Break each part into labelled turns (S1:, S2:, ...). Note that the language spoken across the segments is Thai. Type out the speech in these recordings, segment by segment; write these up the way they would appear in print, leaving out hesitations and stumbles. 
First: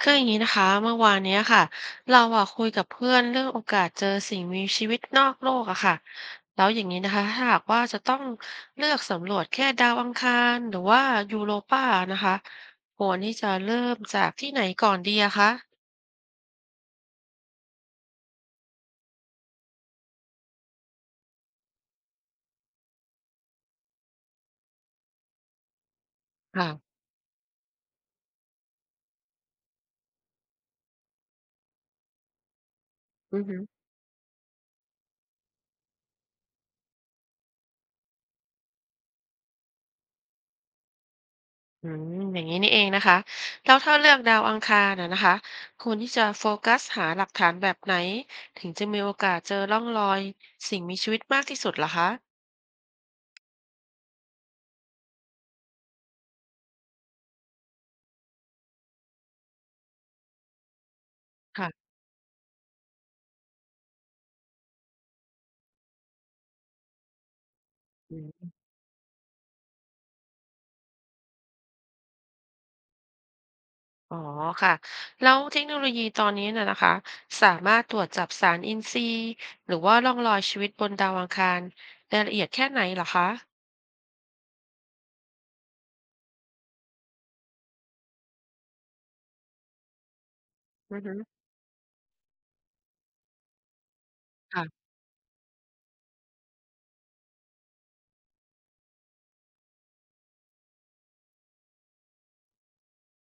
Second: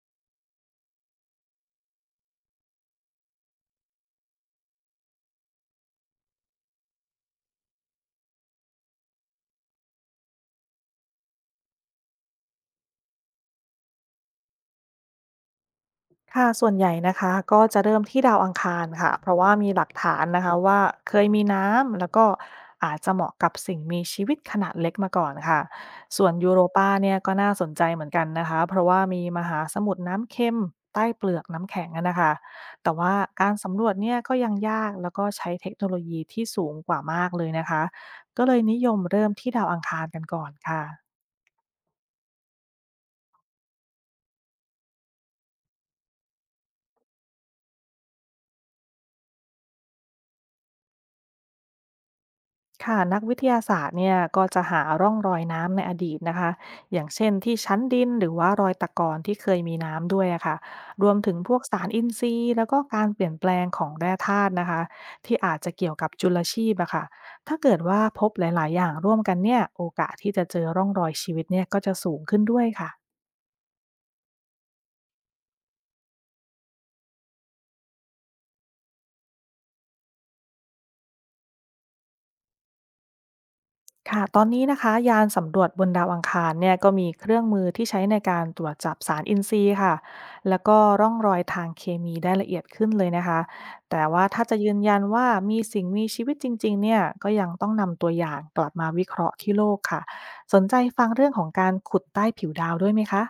S1: คืออย่างนี้นะคะเมื่อวานเนี้ยค่ะเราอะคุยกับเพื่อนเรื่องโอกาสเจอสิ่งมีชีวิตนอกโลกอะค่ะแล้วอย่างนี้นะคะถ้าหากว่าจะต้องเลือกสำรวจแค่ดาวอังคารหรือว่ายูโรปานะคะควรที่จะเริ่มจากที่ไหนก่อนดีอะคะ
S2: ค่ะส่วนใหญ่นะคะก็จะเริ่มที่ดาวอังคารค่ะเพราะว่ามีหลักฐานนะคะว่าเคยมีน้ำแล้วก็อาจจะเหมาะกับสิ่งมีชีวิตขนาดเล็กมาก่อนค่ะส่วนยูโร
S1: ค่ะ
S2: ปาเนี่ยก็น่าสนใจเหมือนกันนะคะเพราะว่ามีมหาสมุทรน้ำเค็มใต้เปลือกน้ำแข็งอะนะคะแต่ว่า
S1: อือ
S2: การ
S1: หือ
S2: สำรวจเนี่ยก็ยังยากแล้วก็ใช้เทคโนโลยีที่สูงกว่ามากเลยนะคะก็เลยนิยมเริ่มที่ดาวอังคารกันก่อนค่ะ
S1: อืมอย่างนี้นี่เองนะคะแล้วถ้าเลือกดาวอังคารนะคะควรที่จะโฟกัสหาหลักฐานแบบไหนถึงจะมีโอกาสเจอร่องรอยสิ่งมีชีวิตมากที่สุดเหรอคะ
S2: ค่ะนักวิทยาศาสตร์เนี่ยก็จะหาร่องรอยน้ำในอดีตนะคะอย่างเช่นที่ชั้นดินหรือว่ารอยตะกอนที่เคยมีน้ำด้วยอะค่ะรวมถึงพวกสา
S1: ค่ะ
S2: รอินทรีย์แล้วก็การเปลี่ยนแปลงของแร่ธาตุนะคะที่อาจจะเกี่ยวกับจุลชีพอะค่ะถ้าเกิดว่าพบหลายๆอย่างร่วมกันเนี่ยโอกาสที่จะเจอร่องรอยชีวิตเนี่ยก็จะสูงขึ้นด้วยค่ะ
S1: อ๋อค่ะแล้วเทคโนโลยีตอนนี้น่ะนะคะสามารถตรวจจับสารอินทรีย์หรือว่าร่องรอยชีวิตบนดาวอังคารได้ละเอียดแค่ไหนเหรอคะ
S2: ค่ะตอนนี้นะคะยานสำรวจบนดาวอังคารเนี่ยก็มีเครื่องมือที่ใช้ในการตรวจจับสารอินทรีย์ค่ะแล้วก็
S1: อือ
S2: ร่
S1: ฮึ
S2: องรอยทางเคมีได้ละเอียดขึ้นเลยนะคะแต่ว่าถ้าจะยืน
S1: ค่ะ
S2: ยันว่ามีสิ่งมีชีวิตจริงๆเนี่ยก็ยังต้องนำตัวอย่างกลับมาวิเคราะห์ที่โลกค่ะสนใจฟังเรื่องของการขุดใต้ผิวดาวด้วยไหมคะ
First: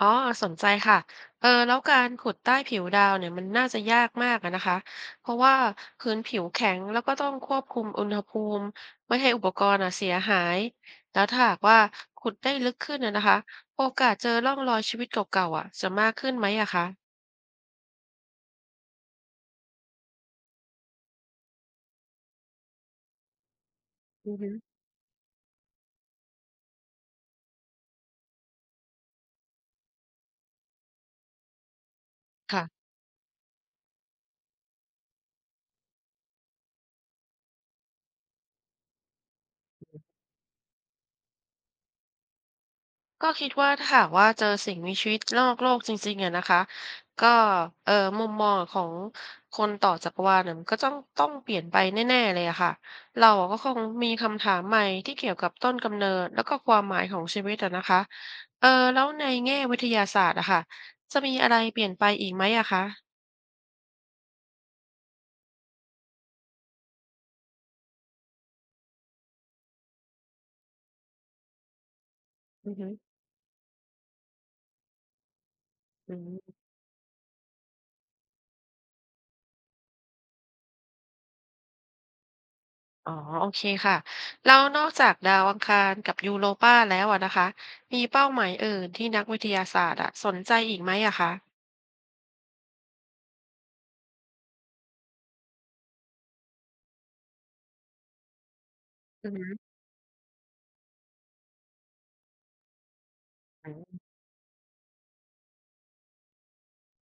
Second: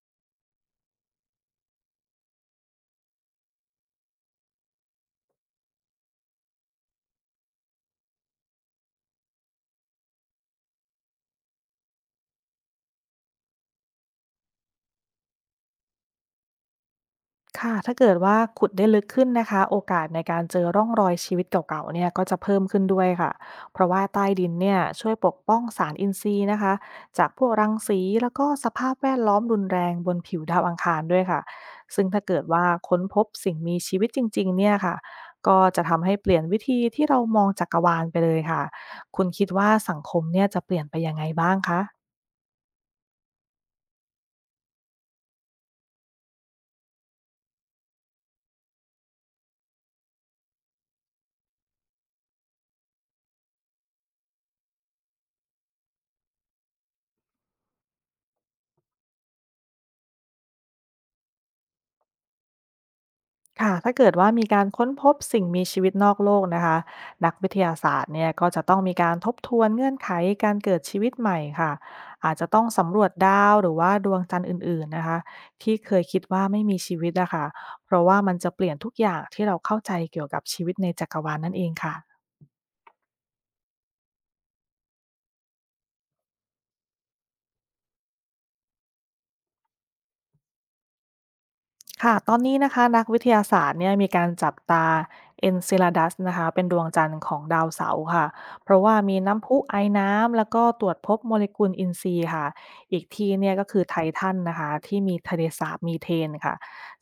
S1: อ๋อสนใจค่ะเออแล้วการขุดใต้ผิวดาวเนี่ยมันน่าจะยากมากอะนะคะเพราะว่าพื้นผิวแข็งแล้วก็ต้องควบคุมอุณหภูมิไม่ให้อุปกรณ์อะเสียหายแล้วถ้าหากว่าขุดได้ลึกขึ้นนะคะโอกาสเจอร่องรอยชีวิตเก่าๆอะจะมากขึ้นไหมอะคะ
S2: ค่ะถ้าเกิดว่าขุดได้ลึกขึ้นนะคะโอกาสในการเจอร่องรอยชีวิตเก่าๆเนี่ยก็จะเพิ่มขึ้นด้วยค่ะเพราะว่าใต้
S1: อือ
S2: ดิ
S1: ฮึ
S2: นเนี่ยช่วยปกป้องสารอินทรีย์นะคะจากพวกรังสีแล้วก็สภาพแวดล้อมรุนแรงบนผิวดาวอังคารด้วยค่ะซึ่งถ้าเกิดว่า
S1: ค่ะ
S2: ค้นพบสิ่งมีชีวิตจริงๆเนี่ยค่ะก็จะทำให้เปลี่ยนวิธีที่เรามองจักรวาลไปเลยค่ะคุณคิดว่าสังคมเนี่ยจะเปลี่ยนไปยังไงบ้างคะ
S1: ก็คิดว่าถ้าหากว่าเจอสิ่งมีชีวิตนอกโลกจริงๆอะนะคะก็เอ่อมุมมองของคนต่อจักรวาลเนี่ยมันก็ต้องเปลี่ยนไปแน่ๆเลยอะค่ะเราอะก็คงมีคำถามใหม่ที่เกี่ยวกับต้นกำเนิดแล้วก็ความหมายของชีวิตอะนะคะเออแล้วในแง่วิทยาศาสตร์อะค่ะจะมีอะไรเปลี่ยนไปอีกไหมอะคะ
S2: ค่ะถ้าเกิดว่ามีการค้นพบสิ่งมีชีวิตนอกโลกนะคะนักวิทยาศาสตร์เนี่ยก็จะต้องมีการทบทวนเงื่อนไขการเกิดชีวิตใหม่ค่ะอาจจะต้อง
S1: อือฮึ
S2: สำรวจดาวหรือว่าดวงจันทร์อื่นๆนะคะที่เคย
S1: อื
S2: คิดว่า
S1: ม
S2: ไม่มีชีวิตนะคะเพราะว่ามันจะเปลี่ยนทุกอย่างที่เราเข้าใจเกี่ยวกับชีวิตในจักรวาลนั่นเองค่ะ
S1: อ๋อโอเคค่ะแล้วนอกจากดาวอังคารกับยูโรปาแล้วอะนะคะมีเป้าหมายอื่นที่นักวิทยาศาสตร์อะสนใจอีกไหมอะคะ
S2: ค่ะตอนนี้นะคะนักวิทยาศาสตร์เนี่ยมีการจับตา Enceladus นเซ a d ดัสนะคะเป็นดวงจันทร์ของดาวเสาร์ค่ะเพราะว่ามี
S1: อือฮึ
S2: น้ำพุไอน้ำแล้วก็ตรวจพบโมเลกุลอินทรีย์ค่ะอีกที่เนี่ยก็
S1: อื
S2: คือไท
S1: ม
S2: ทันนะคะที่มีทะเลสาบมีเทนค่ะ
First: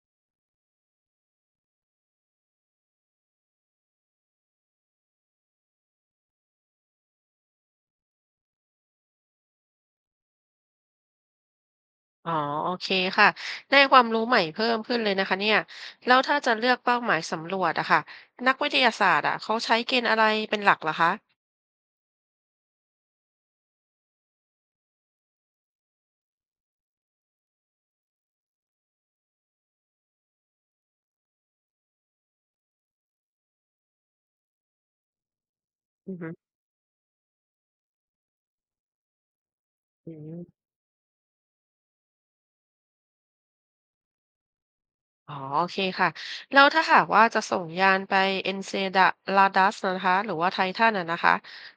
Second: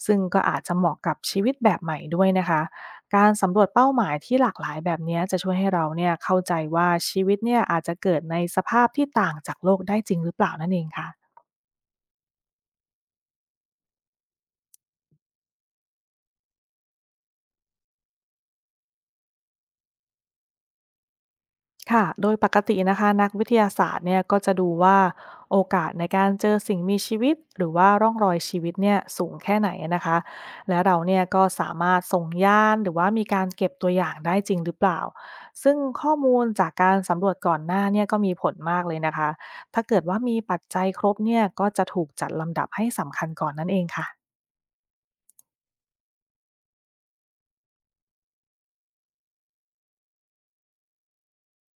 S2: ซึ่งก็อาจจะเหมาะกับชีวิตแบบใหม่ด้วยนะคะการสำรวจเป้าหมายที่หลากหลายแบบเนี้ยจะช่วยให้เราเนี่ยเข้าใจว่าชีวิตเนี่ยอาจจะเกิดในสภาพที่ต่างจากโลกได้จริงหรือเปล่านั่นเองค่ะ
S1: อ๋อ โอเคค่ะ ได้ความรู้ใหม่เพิ่มขึ้นเลยนะคะเนี่ยแล้วถ้าจะเลือกเป้าหมายสำรวจอะค่ะนักวิทยาศาสตร์อะเขาใช้เกณฑ์อะไรเป็นหลักเหรอคะ
S2: ค่ะ โดยปกตินะคะนักวิทยาศาสตร์เนี่ยก็จะดูว่าโอกาสในการเจอสิ่งมีชีวิตหรือว่าร่องรอยชีวิตเนี่ยสูงแค่ไหนนะคะและเราเนี่ยก็สามารถส่งยานหรือว่ามีการเก็บตัวอย่างได้จริงหรือเปล่าซึ่งข้
S1: อื
S2: อ
S1: อฮึ
S2: มูลจากการสำรวจก่อนหน้าเนี่ยก็มีผลมากเลยนะคะถ้าเกิด
S1: อื
S2: ว่ามี
S1: ม
S2: ปัจจัยครบเนี่ยก็จะถูกจัดลำดับให้สำคัญก่อนนั่นเองค่ะ
S1: อ๋อ โอเคค่ะ แล้วถ้าหากว่าจะส่งยานไป Enceladus นะคะหรือว่า Titan อะนะคะ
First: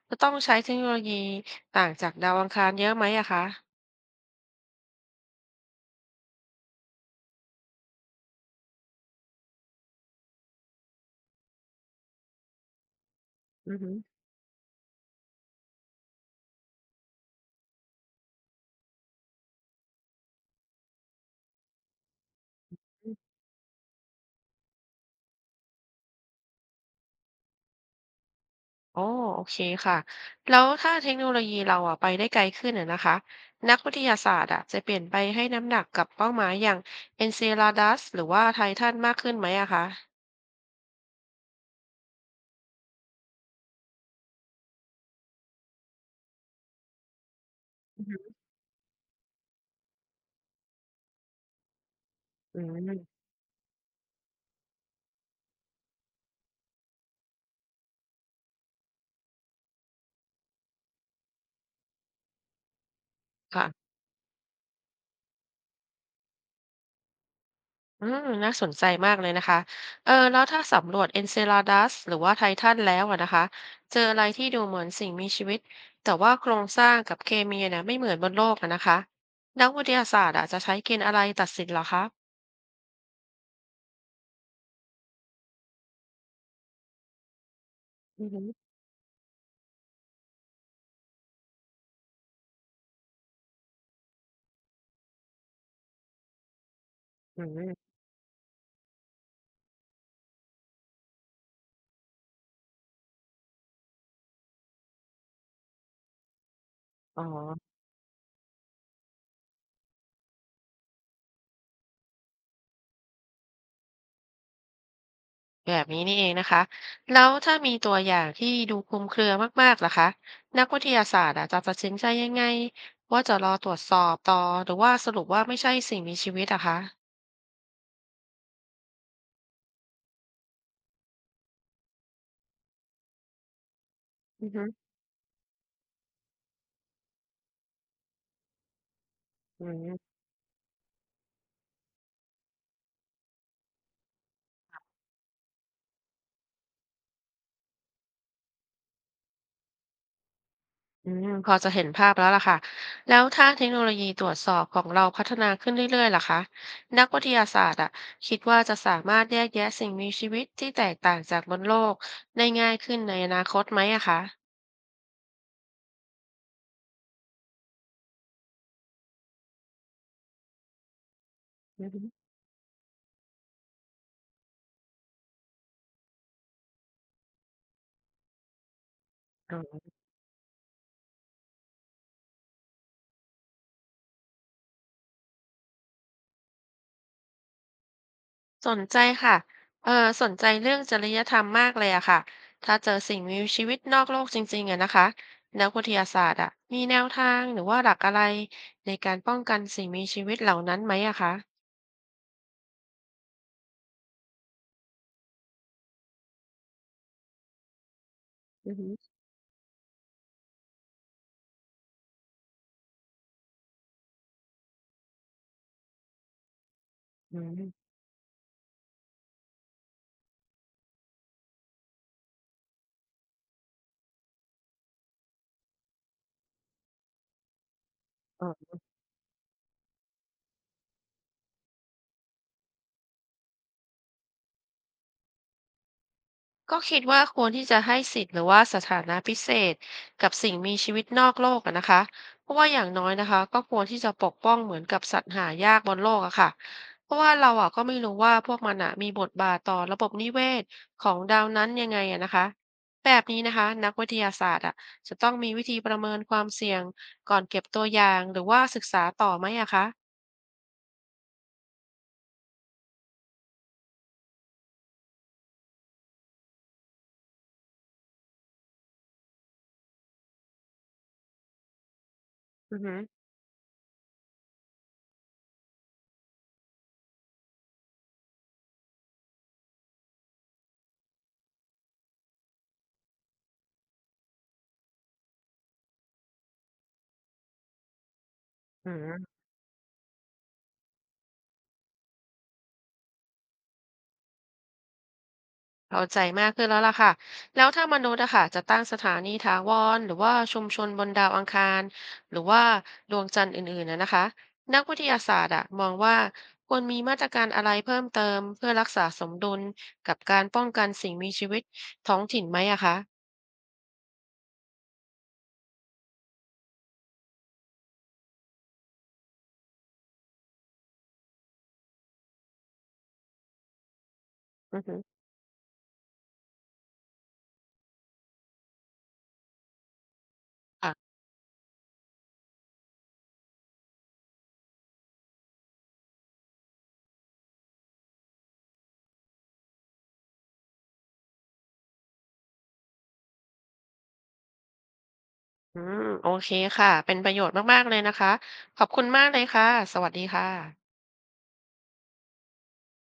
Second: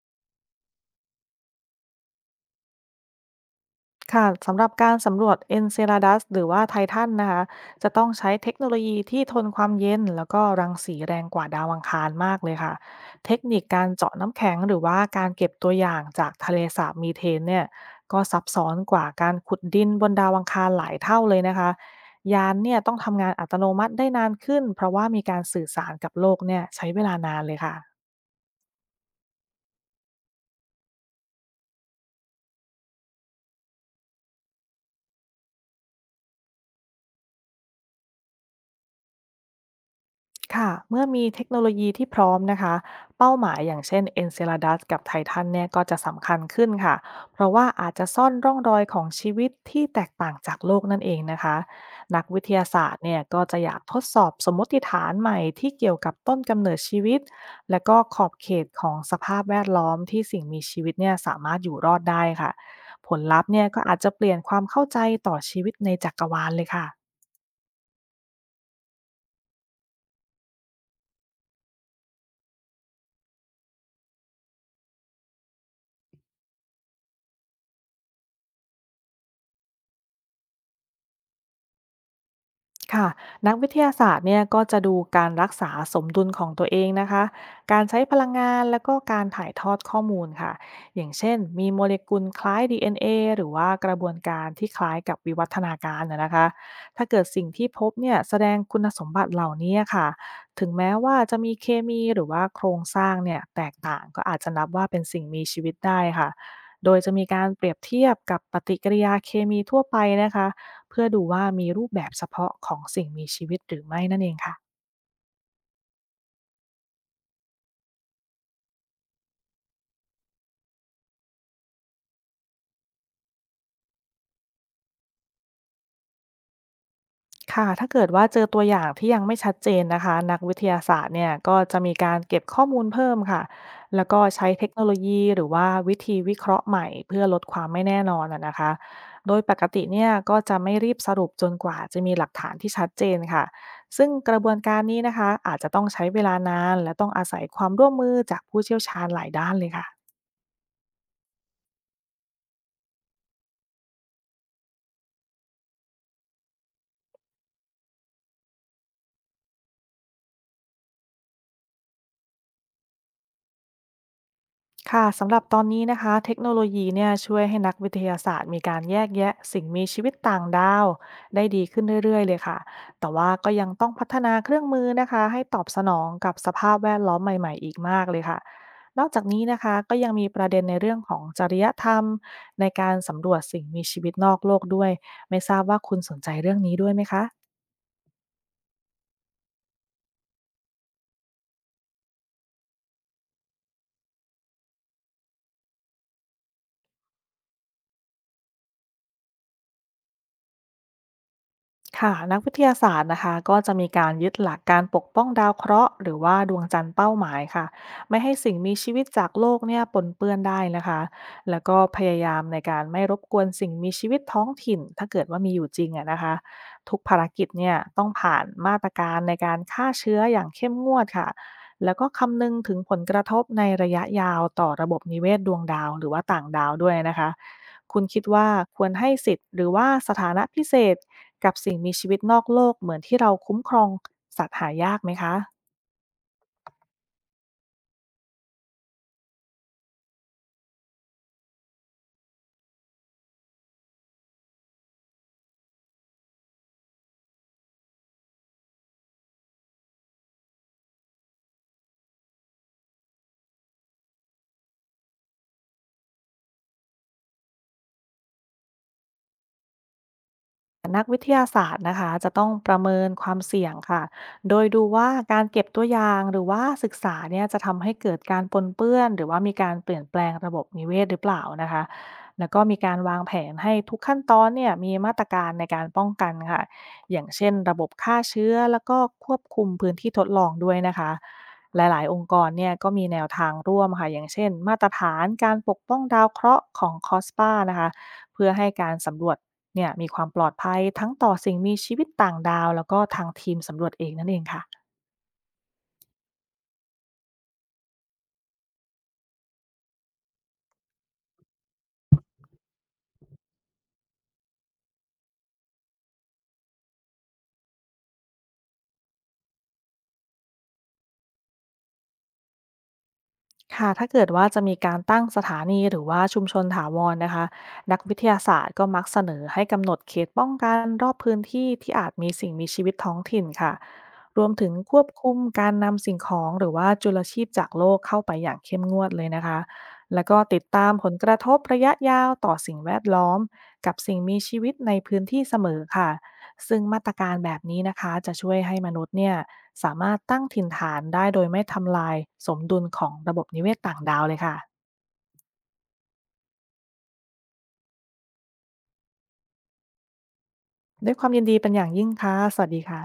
S1: จะต้องใช้เทคโนโลยีต่างจากดาวอังคารเยอะไหมอะคะ
S2: ค่ะสำหรับการสำรวจ Enceladus หรือว่า Titan นนะคะจะต้องใช้เทคโนโลยีที่ทนความเย็นแล้วก็รังสีแรงกว่าดาวอังคารมากเลยค่ะเทคนิค
S1: อือ
S2: การ
S1: ฮึ
S2: เจาะน้ำแข็งหรือว่าการเก็บตัวอย่างจากทะเลสาบมีเทนเนี่ยก็ซับซ้อนกว่าการขุดดินบนดาวอังคารหลายเท่าเลยนะคะยานเนี่ยต้องทำงานอัตโนมัติได้นานขึ้นเพราะว่ามีการสื่อสารกับโลกเนี่ยใช้เวลานานเลยค่ะ
S1: อ๋อโอเคค่ะแล้วถ้าเทคโนโลยีเราอะไปได้ไกลขึ้นอะนะคะนักวิทยาศาสตร์อะจะเปลี่ยนไปให้น้ำหนักกับเป้าหมายอย่าง Enceladus หรือว่าไททันมากขึ้นไหมอะคะ
S2: ค่ะเมื่อมีเทคโนโลยีที่พร้อมนะคะเป้าหมายอย่างเช่น Enceladus กับ Titan เนี่ยก็จะสำคัญขึ้นค่ะเพราะว่าอาจจะซ่
S1: อืึ
S2: อนร่องรอยของชีวิตที่แตกต่างจากโลกนั่นเองนะคะนักวิท
S1: อื
S2: ยาศา
S1: ม
S2: สตร์เนี่ยก็จะอยากทดสอบสมมติฐานใหม่ที่เกี่ยวกับต้นกำเนิดชีวิต และก็ขอบเขตของสภาพแวดล้อมที่สิ่งมีชีวิตเนี่ยสามารถอยู่รอดได้ค่ะผลลัพธ์เนี่ยก็
S1: ค่ะ
S2: อาจจะเปลี่ยนความเข้าใจต่อชีวิตในจักรวาลเลยค่ะ
S1: อืมน่าสนใจมากเลยนะคะเออแล้วถ้าสำรวจ e n c ซ l a d ัสหรือว่าไททันแล้วอะนะคะเจออะไรที่ดูเหมือนสิ่งมีชีวิตแต่ว่าโครงสร้างกับเคมีนะไม่เหมือนบนโลกอะนะคะนักวิทยาศาสตร์อะจะใช้เกณฑ์อะไรตัดสินเหรอคะ
S2: ค่ะนักวิทยาศาสตร์เนี่ยก็จะดูการรักษาสมดุลของตัวเองนะคะการใช้พ
S1: อื
S2: ลั
S1: อ
S2: ง
S1: ฮึ
S2: งานแล้วก็การถ่ายทอดข้อมูลค่ะอย่างเช่นมีโมเลกุลคล้าย DNA หรือว่ากระบวนการที่คล้ายกับวิวัฒนาการนะนะคะถ้าเกิด
S1: อื
S2: สิ่งที่
S1: ม
S2: พบเนี่ยแสดงคุณสมบัติเหล่านี้ค่ะถึงแม้ว่าจะมีเคมีหรือว่าโครงสร้างเนี่ยแตกต่างก็อาจจะนับว่าเป็นสิ่งมีชีวิตได้ค่ะโดยจะ
S1: อ๋อ
S2: มีการเปรียบเทียบกับปฏิกิริยาเคมีทั่วไปนะคะ เพื่อดูว่ามีรูปแบบเฉพาะของสิ่งมีชีวิตหรือไม่นั่นเองค่ะ
S1: แบบนี้นี่เองนะคะแล้วถ้ามีตัวอย่างที่ดูคลุมเครือมากๆล่ะคะนักวิทยาศาสตร์อะจะตัดสินใจยังไงว่าจะรอตรวจสอบต่อหรือว่าสรุปว่าไม่ใช่สิ่งมีชีวิตอะคะ
S2: ค่ะถ้าเกิดว่าเจอตัวอย่างที่ยังไม่ชัดเจนนะคะนักวิทยาศาสตร์เนี่ยก็จะมีการเก็บข้อมูลเพิ่มค่ะแล้วก็
S1: อื
S2: ใช้
S1: อฮึ
S2: เทคโนโลยีหรือว่าวิธีวิเคราะห์ใหม่เพื่อลดความไม่แน่นอนนะนะคะโดยป
S1: อื
S2: กติ
S1: ม
S2: เนี่ยก็จะไม่รีบสรุปจนกว่าจะมีหลักฐานที่ชัดเจนค่ะซึ่งกระบวนการนี้นะคะอาจจะต้องใช้เวลานานและต้องอาศัยความร่วมมือจากผู้เชี่ยวชาญหลายด้านเลยค่ะ
S1: อืมพอจะเห็นภาพแล้วล่ะค่ะแล้วถ้าเทคโนโลยีตรวจสอบของเราพัฒนาขึ้นเรื่อยๆล่ะคะนักวิทยาศาสตร์อะคิดว่าจะสามารถแยกแยะสิ่งมีชีวิตที่แตกต่างจากบนโลกได้ง่ายขึ้นในอนาคตไหมอะคะ
S2: ค่ะสำหรับตอนนี้นะคะเทคโนโลยีเนี่ยช่วยให้นักวิทยาศาสตร์มีการแยกแยะสิ่งมีชีวิตต่างดาวได้ดีขึ้
S1: อื
S2: น
S1: อ
S2: เรื่อยๆเลยค่ะแต่ว่าก็ยังต้องพัฒนาเครื่องมือนะคะให้ตอบสนองกับสภาพแวดล้อมใหม่ๆอีกมากเลยค่ะนอกจากนี้
S1: ฮ
S2: นะคะ
S1: ึ
S2: ก็ยังมีประเด็นในเรื่องของจริยธรรมในการสำรวจสิ่งมีชีวิตนอกโลกด้วยไม่ทราบว่าคุณสนใจเรื่องนี้ด้วยไหมคะ
S1: สนใจค่ะ เออสนใจเรื่องจริยธรรมมากเลยอะค่ะ ถ้าเจอสิ่งมีชีวิตนอกโลกจริงๆอะนะคะนักวิทยาศาสตร์อะมีแนวทางหรือว่าหลักอะไรในการป้องกันสิ่งมีชีวิตเหล่านั้นไหมอะคะ
S2: ค่ะนักวิทยาศาสตร์นะคะก็จะมีการยึดหลักการปกป้องดาวเคราะห์หรือว่าดวงจันทร์เป้าหมายค่ะไม่ให้สิ่ง
S1: อื
S2: มี
S1: อฮึ
S2: ชีวิตจากโลกเนี่ยปนเปื้อนได้นะคะแล้วก็พยายามในการไม่รบกวนสิ่งมีชีวิตท้องถิ่นถ้าเกิดว่ามีอยู่จริงอะนะคะทุกภาร
S1: อื
S2: กิจเนี่ย
S1: ม
S2: ต้องผ่านมาตรการในการฆ่าเชื้ออย่างเข้มงวดค่ะแล้วก็คำนึงถึงผลกระทบในระยะยาวต่อระบบนิเวศดวงดาวหรือว่าต่างดาวด้วยนะคะคุณคิดว่าควรให้สิทธิ์หรือว่าสถานะพิเศษ กับสิ่งมีชีวิตนอกโลกเหมือนที่เราคุ้มครองสัตว์หายากไหมคะ
S1: ก็คิดว่าควรที่จะให้สิทธิ์หรือว่าสถานะพิเศษกับสิ่งมีชีวิตนอกโลกอะนะคะ เพราะว่าอย่างน้อยนะคะก็ควรที่จะปกป้องเหมือนกับสัตว์หายากบนโลกอะค่ะ เพราะว่าเราอะก็ไม่รู้ว่าพวกมันอะมีบทบาทต่อระบบนิเวศของดาวนั้นยังไงอะนะคะแบบนี้นะคะนักวิทยาศาสตร์อะจะต้องมีวิธีประเมินความเสี่ยงก่อนเก็บตัวอย่างหรือว่าศึกษาต่อไหมอะคะ
S2: นักวิทยาศาสตร์นะคะจะต้องประเมินความเสี่ยงค่ะ โดยดูว่าการเก็บตัวอย่างหรือว่าศึกษาเนี่ยจะทำให้เกิดการปนเปื้อนหรือว่ามีการเปลี่ยนแปลงระบบนิเวศหรือเปล่านะคะแล้วก็
S1: อื
S2: มี
S1: อหื
S2: กา
S1: อ
S2: รวางแผนให้ทุกขั้นตอนเนี่ยมีมาตรการในการป้องกันค่ะอย่างเช่นระบบฆ่าเชื้อแล้วก็ควบคุมพื้นที่ทดลองด้วยนะคะหลายๆ องค์กรเนี่ยก็มีแนวทางร่วมค่ะอย่างเช่นมาตรฐานการปกป้องดาวเคราะห์ของคอสปานะคะ เพื่อให้
S1: อื
S2: การสำรว
S1: ม
S2: จเนี่ยมีความปลอดภัยทั้งต่อสิ่งมีชีวิตต่างดาวแล้วก็ทางทีมสำรวจเองนั่นเองค่ะ
S1: เข้าใจมากขึ้นแล้วล่ะค่ะแล้วถ้ามนุษย์อะค่ะจะตั้งสถานีถาวรหรือว่าชุมชนบนดาวอังคารหรือว่าดวงจันทร์อื่นๆนะคะนักวิทยาศาสตร์อะมองว่าควรมีมาตรการอะไรเพิ่มเติมเพื่อรักษาสมดุลกับการป้องกันสิ่งมีชีวิตท้องถิ่นไหมอะคะ
S2: ค่ะถ้าเกิดว่าจะมีการตั้งสถานีหรือว่าชุมชนถาวรนะคะนักวิทยาศาสตร์ก็มักเสนอให้กำหนดเขตป้องกันรอบพื้นที่ที่อาจมีสิ่งมีชีวิตท้องถิ่นค่ะรวมถึง
S1: อือ
S2: ค
S1: ฮึ
S2: วบคุมการนำสิ่งของหรือว่าจุลชีพจากโลกเข้าไปอย่างเข้มงวดเลยนะคะแล้วก็ติดตามผ
S1: ค่ะ
S2: ลกระทบระยะยาวต่อสิ่งแวดล้อมกับสิ่งมีชีวิตในพื้นที่เสมอค่ะ ซึ่งมาตรการแบบนี้นะคะจะช่วยให้มนุษย์เนี่ยสามารถตั้งถิ่นฐานได้โดยไม่ทำลายสมดุลของระบบนิเวศต่างดาวเลยค่ะ
S1: อืมโอเคค่ะเป็นประโยชน์มากๆเลยนะคะขอบคุณมากเลยค่ะสวัสดีค่ะ
S2: ด้วยความยินดีเป็นอย่างยิ่งค่ะสวัสดีค่ะ